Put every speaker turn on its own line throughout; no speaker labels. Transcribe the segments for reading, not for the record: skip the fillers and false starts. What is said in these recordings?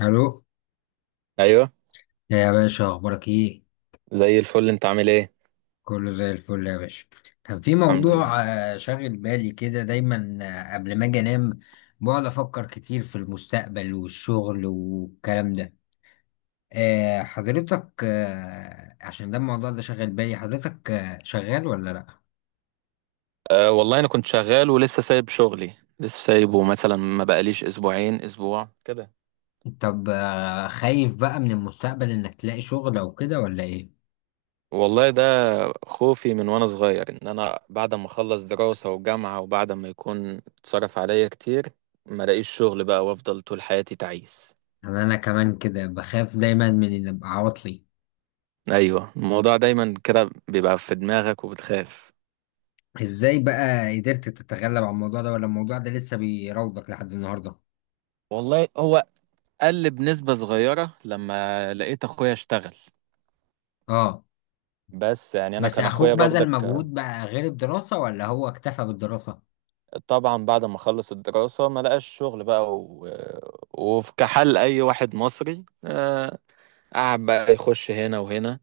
الو،
ايوه.
يا باشا، اخبارك ايه؟
زي الفل، انت عامل ايه؟
كله زي الفل يا باشا. كان في
الحمد لله.
موضوع شاغل بالي كده دايما، قبل ما اجي انام. بقعد افكر كتير في المستقبل والشغل والكلام ده. حضرتك، عشان ده الموضوع ده شاغل بالي حضرتك، شغال ولا لا؟
أه والله انا كنت شغال ولسه سايب شغلي، لسه سايبه مثلا، ما بقاليش اسبوعين اسبوع كده.
طب، خايف بقى من المستقبل انك تلاقي شغل او كده ولا ايه؟
والله ده خوفي من وانا صغير ان انا بعد ما اخلص دراسة وجامعة وبعد ما يكون اتصرف عليا كتير ما الاقيش شغل بقى وافضل طول حياتي تعيس.
انا كمان كده بخاف دايما من ان ابقى عواطلي.
ايوه، الموضوع دايما كده بيبقى في دماغك وبتخاف.
ازاي بقى قدرت تتغلب على الموضوع ده، ولا الموضوع ده لسه بيراودك لحد النهارده؟
والله هو قل بنسبة صغيرة لما لقيت اخويا اشتغل،
اه.
بس يعني انا
بس
كان اخويا
اخوك بذل
برضك.
مجهود بقى غير الدراسة، ولا هو اكتفى بالدراسة؟
طبعا بعد ما خلص الدراسة ما لقاش شغل بقى وفي كحال أي واحد مصري، قعد بقى يخش هنا وهنا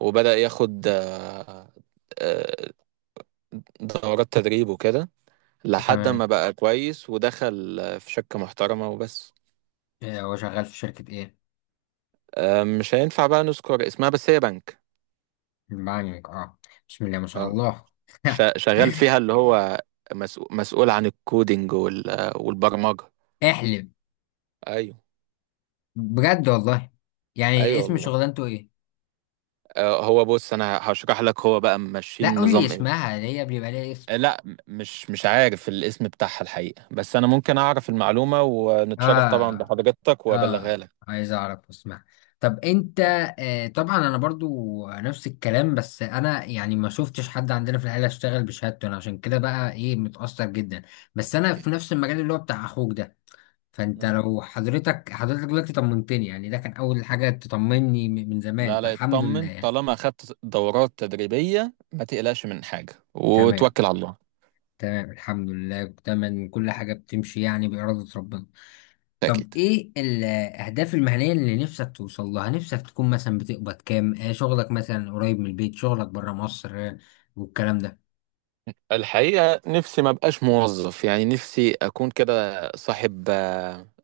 وبدأ ياخد آه، دورات تدريب وكده، لحد
تمام.
ما بقى كويس ودخل في شركة محترمة وبس.
هو شغال في شركة ايه؟
مش هينفع بقى نذكر اسمها، بس هي بنك.
بانك، اه. بسم الله ما شاء
اه،
الله.
شغال فيها اللي هو مسؤول عن الكودينج والبرمجة.
احلم،
ايوه.
بجد والله. يعني
ايوه
اسم
والله.
شغلانته ايه؟
هو بص انا هشرح لك، هو بقى
لا،
ماشيين
قول لي
نظام.
اسمها، اللي هي بيبقى ليها اسم.
لا، مش عارف الاسم بتاعها الحقيقة، بس أنا ممكن أعرف المعلومة ونتشرف طبعا
اه،
بحضرتك وأبلغها
اه،
لك.
عايز اعرف واسمع. طب انت، طبعا انا برضو نفس الكلام، بس انا يعني ما شفتش حد عندنا في العيله اشتغل بشهادته، انا عشان كده بقى ايه متاثر جدا. بس انا في
أكيد.
نفس المجال اللي هو بتاع اخوك ده. فانت
مم.
لو حضرتك دلوقتي طمنتني، يعني ده كان اول حاجه تطمني من زمان،
لا لا
فالحمد
اطمن،
لله.
طالما أخدت دورات تدريبية ما تقلقش من حاجة
تمام.
وتوكل على الله.
تمام، الحمد لله، تمام، كل حاجه بتمشي يعني باراده ربنا. طب
أكيد.
ايه الاهداف المهنيه اللي نفسك توصل لها؟ نفسك تكون مثلا بتقبض كام، شغلك مثلا قريب من البيت، شغلك بره مصر، والكلام ده؟
الحقيقة نفسي ما بقاش موظف، يعني نفسي أكون كده صاحب.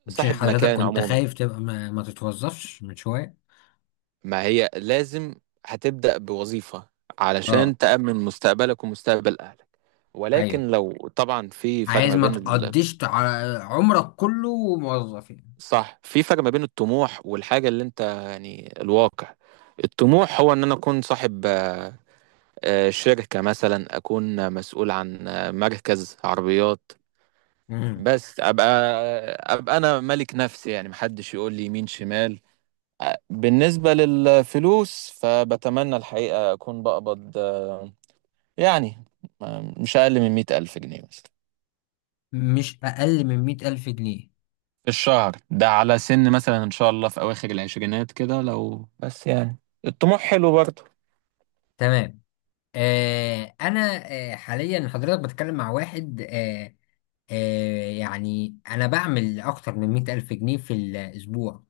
مش
صاحب
حضرتك
مكان
كنت
عموما.
خايف تبقى ما تتوظفش من شويه؟
ما هي لازم هتبدأ بوظيفة
اه،
علشان تأمن مستقبلك ومستقبل أهلك.
ايوه،
ولكن لو طبعا في فرق
عايز
ما
ما
بين،
تقضيش عمرك كله موظف يعني.
صح، في فرق ما بين الطموح والحاجة اللي انت يعني الواقع. الطموح هو ان انا اكون صاحب شركة مثلا، اكون مسؤول عن مركز عربيات.
مم.
بس ابقى انا ملك نفسي، يعني محدش يقول لي يمين شمال. بالنسبة للفلوس فبتمنى الحقيقة اكون بقبض يعني مش اقل من مئة الف جنيه مثلا
مش اقل من 100,000 جنيه.
في الشهر، ده على سن مثلا ان شاء الله في اواخر العشرينات كده، لو بس يعني، الطموح حلو برضه.
تمام. انا، حاليا حضرتك بتكلم مع واحد، يعني انا بعمل اكتر من 100,000 جنيه في الاسبوع.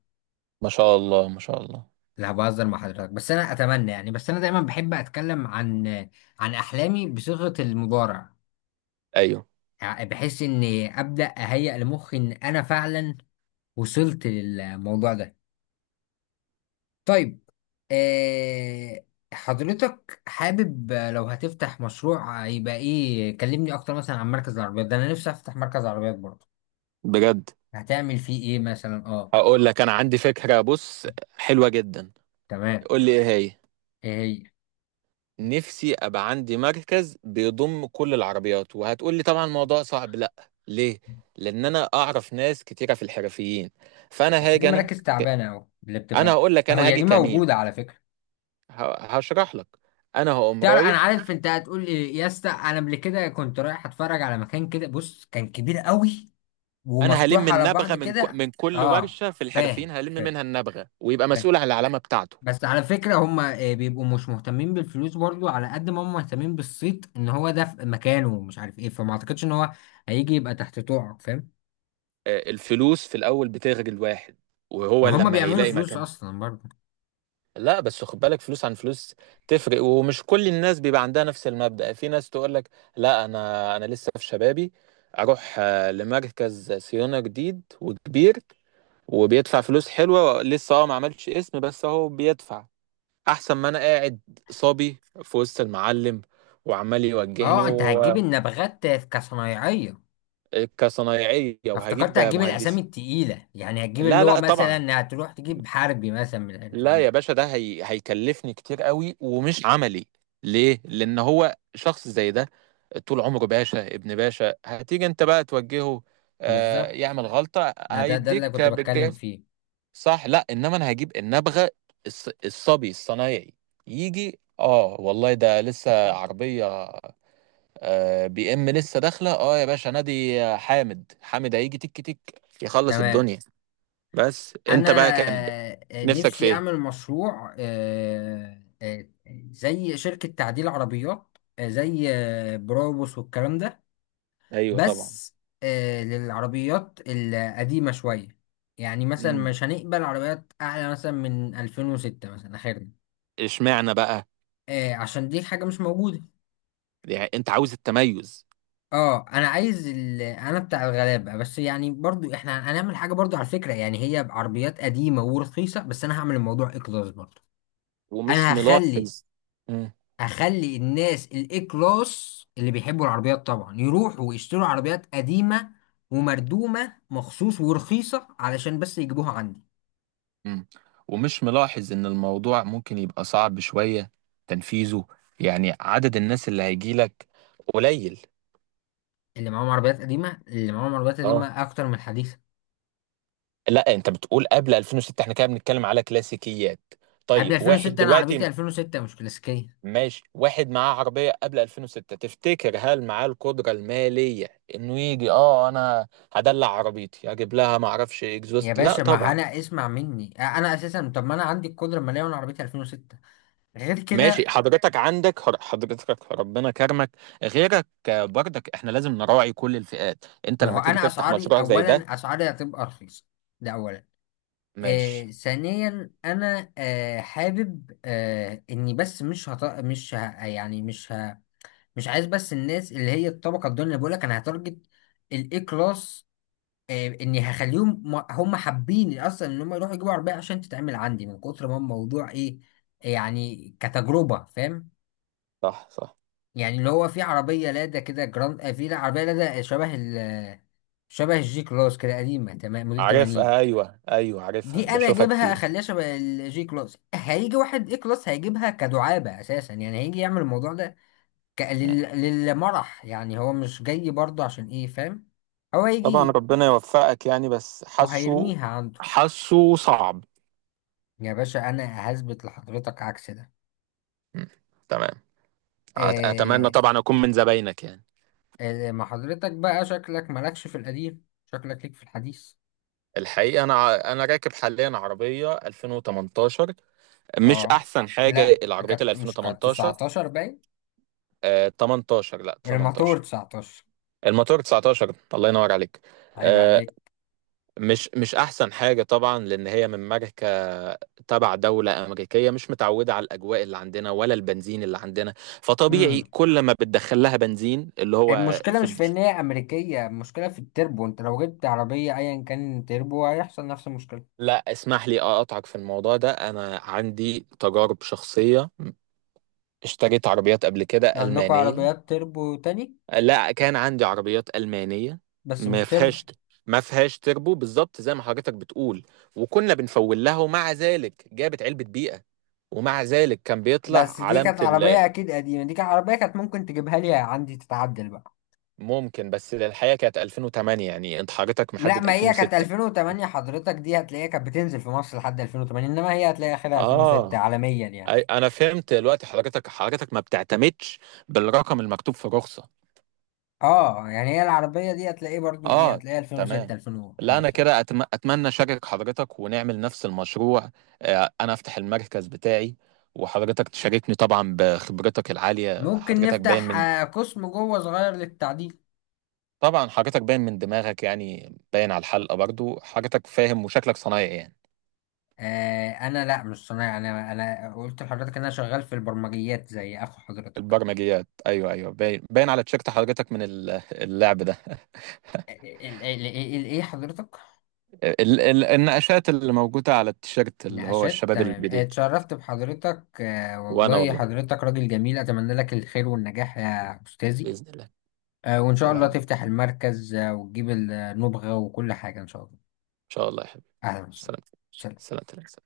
ما شاء الله ما شاء الله.
لا، بهزر مع حضرتك، بس انا اتمنى يعني، بس انا دايما بحب اتكلم عن عن احلامي بصيغة المضارع.
ايوه
يعني بحيث اني ابدا اهيئ لمخي ان انا فعلا وصلت للموضوع ده. طيب، آه، حضرتك حابب لو هتفتح مشروع يبقى ايه؟ كلمني اكتر مثلا عن مركز العربيات ده، انا نفسي افتح مركز عربيات برضه.
بجد.
هتعمل فيه ايه مثلا؟ اه،
هقول لك انا عندي فكرة، بص، حلوة جدا.
تمام.
قول لي ايه هي.
ايه هي؟
نفسي ابقى عندي مركز بيضم كل العربيات، وهتقول لي طبعا الموضوع صعب، لا، ليه؟ لان انا اعرف ناس كتيرة في الحرفيين، فانا
بس دي
هاجي انا
مراكز
ك-
تعبانة، اهو اللي
انا
بتبقى.
هقول لك، انا
هي
هاجي
دي
كمين.
موجودة على فكرة.
هشرح لك. انا هقوم
تعرف انا
رايح،
عارف انت هتقول ايه يا اسطى، انا قبل كده كنت رايح اتفرج على مكان كده، بص، كان كبير قوي
انا هلم
ومفتوح على بعض
النبغه
كده.
من كل
اه،
ورشه في الحرفيين،
فاهم،
هلم
فاهم،
منها النبغه ويبقى
فاهم.
مسؤول عن العلامه بتاعته.
بس على فكره هم بيبقوا مش مهتمين بالفلوس برضو، على قد ما هم مهتمين بالصيت ان هو ده في مكانه ومش عارف ايه، فما اعتقدش ان هو هيجي يبقى تحت طوعك، فاهم.
الفلوس في الاول بتغري الواحد، وهو
ما هم
لما
بيعملوا
هيلاقي
فلوس
مكان.
اصلا برضو.
لا، بس خد بالك، فلوس عن فلوس تفرق، ومش كل الناس بيبقى عندها نفس المبدأ، في ناس تقول لك لا، انا لسه في شبابي، اروح لمركز صيانه جديد وكبير وبيدفع فلوس حلوه، لسه اه ما عملش اسم بس اهو بيدفع، احسن ما انا قاعد صبي في وسط المعلم وعمال يوجهني
اه، انت هتجيب النبغات كصنايعيه؟
كصنايعية
افتكرت
وهجيب
هتجيب الاسامي
مهندس.
التقيله، يعني هتجيب اللي
لا
هو
لا طبعا.
مثلا، هتروح تجيب حربي مثلا من
لا يا
الحربيين.
باشا، هيكلفني كتير قوي ومش عملي. ليه؟ لأن هو شخص زي ده طول عمره باشا ابن باشا، هتيجي انت بقى توجهه، آه
بالظبط.
يعمل غلطة
ما ده اللي
هيديك
كنت بتكلم
بالجاف.
فيه.
صح. لا انما انا هجيب النبغة، الصبي الصنايعي، يجي اه والله ده لسه عربية آه بي ام لسه داخلة، اه يا باشا نادي حامد، حامد هيجي تك تك يخلص
تمام.
الدنيا. بس انت
انا
بقى كان نفسك في
نفسي
ايه؟
اعمل مشروع زي شركة تعديل عربيات، زي بروبوس والكلام ده.
ايوه طبعا.
بس للعربيات القديمة شوية. يعني مثلا
امم
مش هنقبل عربيات اعلى مثلا من 2006 مثلا اخرنا.
اشمعنى بقى؟
عشان دي حاجة مش موجودة.
يعني انت عاوز التميز.
اه، انا عايز انا بتاع الغلابه، بس يعني برضو احنا هنعمل حاجه برضو على فكره، يعني هي بعربيات قديمه ورخيصه، بس انا هعمل الموضوع اي كلاس برضو.
ومش
انا هخلي
ملاحظ. مم.
هخلي الناس الاي كلاس اللي بيحبوا العربيات طبعا يروحوا ويشتروا عربيات قديمه ومردومه مخصوص ورخيصه علشان بس يجيبوها عندي.
مم. ومش ملاحظ ان الموضوع ممكن يبقى صعب شوية تنفيذه، يعني عدد الناس اللي هيجيلك قليل.
اللي معاهم عربيات
اه،
قديمه اكتر من الحديثه.
لا، انت بتقول قبل 2006، احنا كده بنتكلم على كلاسيكيات.
قبل
طيب، واحد
2006، انا عربيتي
دلوقتي،
2006 مش كلاسيكيه.
ماشي، واحد معاه عربية قبل 2006 تفتكر هل معاه القدرة المالية انه يجي اه انا هدلع عربيتي اجيب لها ما اعرفش
يا
اكزوست؟ لا
باشا، ما
طبعا.
انا اسمع مني انا اساسا، طب ما انا عندي القدره الماليه وانا عربيتي 2006، غير
ماشي،
كده.
حضرتك عندك حضرتك ربنا كرمك، غيرك برضك احنا لازم نراعي كل الفئات، انت
ما هو
لما تيجي
انا
تفتح
اسعاري،
مشروع زي ده.
اولا اسعاري هتبقى رخيصه، ده اولا.
ماشي.
ثانيا انا، حابب، اني بس مش هط... مش ه... يعني مش ه... مش عايز بس الناس اللي هي الطبقه الدنيا، اللي بقول لك انا هتارجت الاي كلاس. اني هخليهم، هم حابين اصلا ان هم يروحوا يجيبوا عربيه عشان تتعمل عندي، من كتر ما الموضوع ايه، يعني كتجربه، فاهم.
صح صح.
يعني اللي هو في عربية لادا كده جراند افيلا، عربية لادا شبه الجي كلاس كده، قديمة تمام موديل 80.
عارفها، ايوه ايوه عارفها،
دي انا
بشوفها
اجيبها،
كتير.
اخليها شبه الجي كلاس، هيجي واحد اي كلاس هيجيبها كدعابة اساسا، يعني هيجي يعمل الموضوع ده
مم.
للمرح، يعني هو مش جاي برضه عشان ايه، فاهم. هو
طبعا
هيجي
ربنا يوفقك يعني، بس حاسه،
وهيرميها عنده.
حاسه صعب.
يا باشا، انا هثبت لحضرتك عكس ده.
مم. تمام. اتمنى
آه...
طبعا اكون من زباينك يعني.
ما حضرتك بقى شكلك مالكش في القديم، شكلك ليك في الحديث.
الحقيقه انا انا راكب حاليا عربيه 2018. مش
اه،
احسن حاجه
لا،
العربيات ال
كانت مش كانت
2018.
19 باين.
آه 18، لا
الماتور
18.
19،
الموتور 19. الله ينور عليك.
عيب
آه
عليك.
مش احسن حاجه طبعا، لان هي من ماركه تبع دوله امريكيه مش متعوده على الاجواء اللي عندنا ولا البنزين اللي عندنا، فطبيعي
امم
كل ما بتدخل لها بنزين اللي هو
المشكلة
في.
مش في إن هي أمريكية، المشكلة في التربو. أنت لو جبت عربية أيا كان تربو هيحصل نفس المشكلة.
لا اسمح لي اقطعك في الموضوع ده، انا عندي تجارب شخصية، اشتريت عربيات قبل كده
عندكم
ألمانية.
عربيات تربو تاني؟
لا، كان عندي عربيات ألمانية.
بس
ما
مش تربو.
فيهاش ما فيهاش تربو بالظبط زي ما حضرتك بتقول، وكنا بنفول لها ومع ذلك جابت علبة بيئة، ومع ذلك كان بيطلع
بس دي
علامة
كانت عربية أكيد قديمة، دي كانت عربية، كانت ممكن تجيبها لي عندي تتعدل بقى.
ممكن، بس الحقيقة كانت 2008 يعني، انت حضرتك
لا،
محدد
ما هي كانت
2006.
2008، حضرتك دي هتلاقيها كانت بتنزل في مصر لحد 2008، إنما هي هتلاقي آخرها 2006
اه.
عالميا يعني.
انا فهمت دلوقتي، حضرتك ما بتعتمدش بالرقم المكتوب في الرخصة.
اه، يعني هي العربية دي هتلاقيه برضو ايه،
اه.
هتلاقيه 2006،
تمام. لا انا
2005 يعني.
كده اتمنى اشارك حضرتك ونعمل نفس المشروع، انا افتح المركز بتاعي وحضرتك تشاركني طبعا بخبرتك العالية،
ممكن
حضرتك باين
نفتح
من،
قسم جوه صغير للتعديل.
طبعا حضرتك باين من دماغك يعني، باين على الحلقة برضو حضرتك فاهم، وشكلك صنايعي يعني.
انا لا، مش صنايعي، انا قلت لحضرتك ان انا شغال في البرمجيات زي اخو حضرتك.
البرمجيات، ايوه ايوه باين، على تيشيرت حضرتك من اللعب ده.
آه، آه، الايه حضرتك؟
النقاشات اللي موجودة على التيشيرت اللي هو
نقاشات،
الشباب
تمام.
الجديد.
اتشرفت بحضرتك،
وانا
والله
والله
حضرتك راجل جميل، اتمنى لك الخير والنجاح يا استاذي.
بإذن الله.
وان شاء الله
تمام.
تفتح المركز، وتجيب النبغة وكل حاجة ان شاء الله.
ان شاء الله يا حبيبي.
اهلا وسهلا،
سلامتك.
سلام.
سلامتك.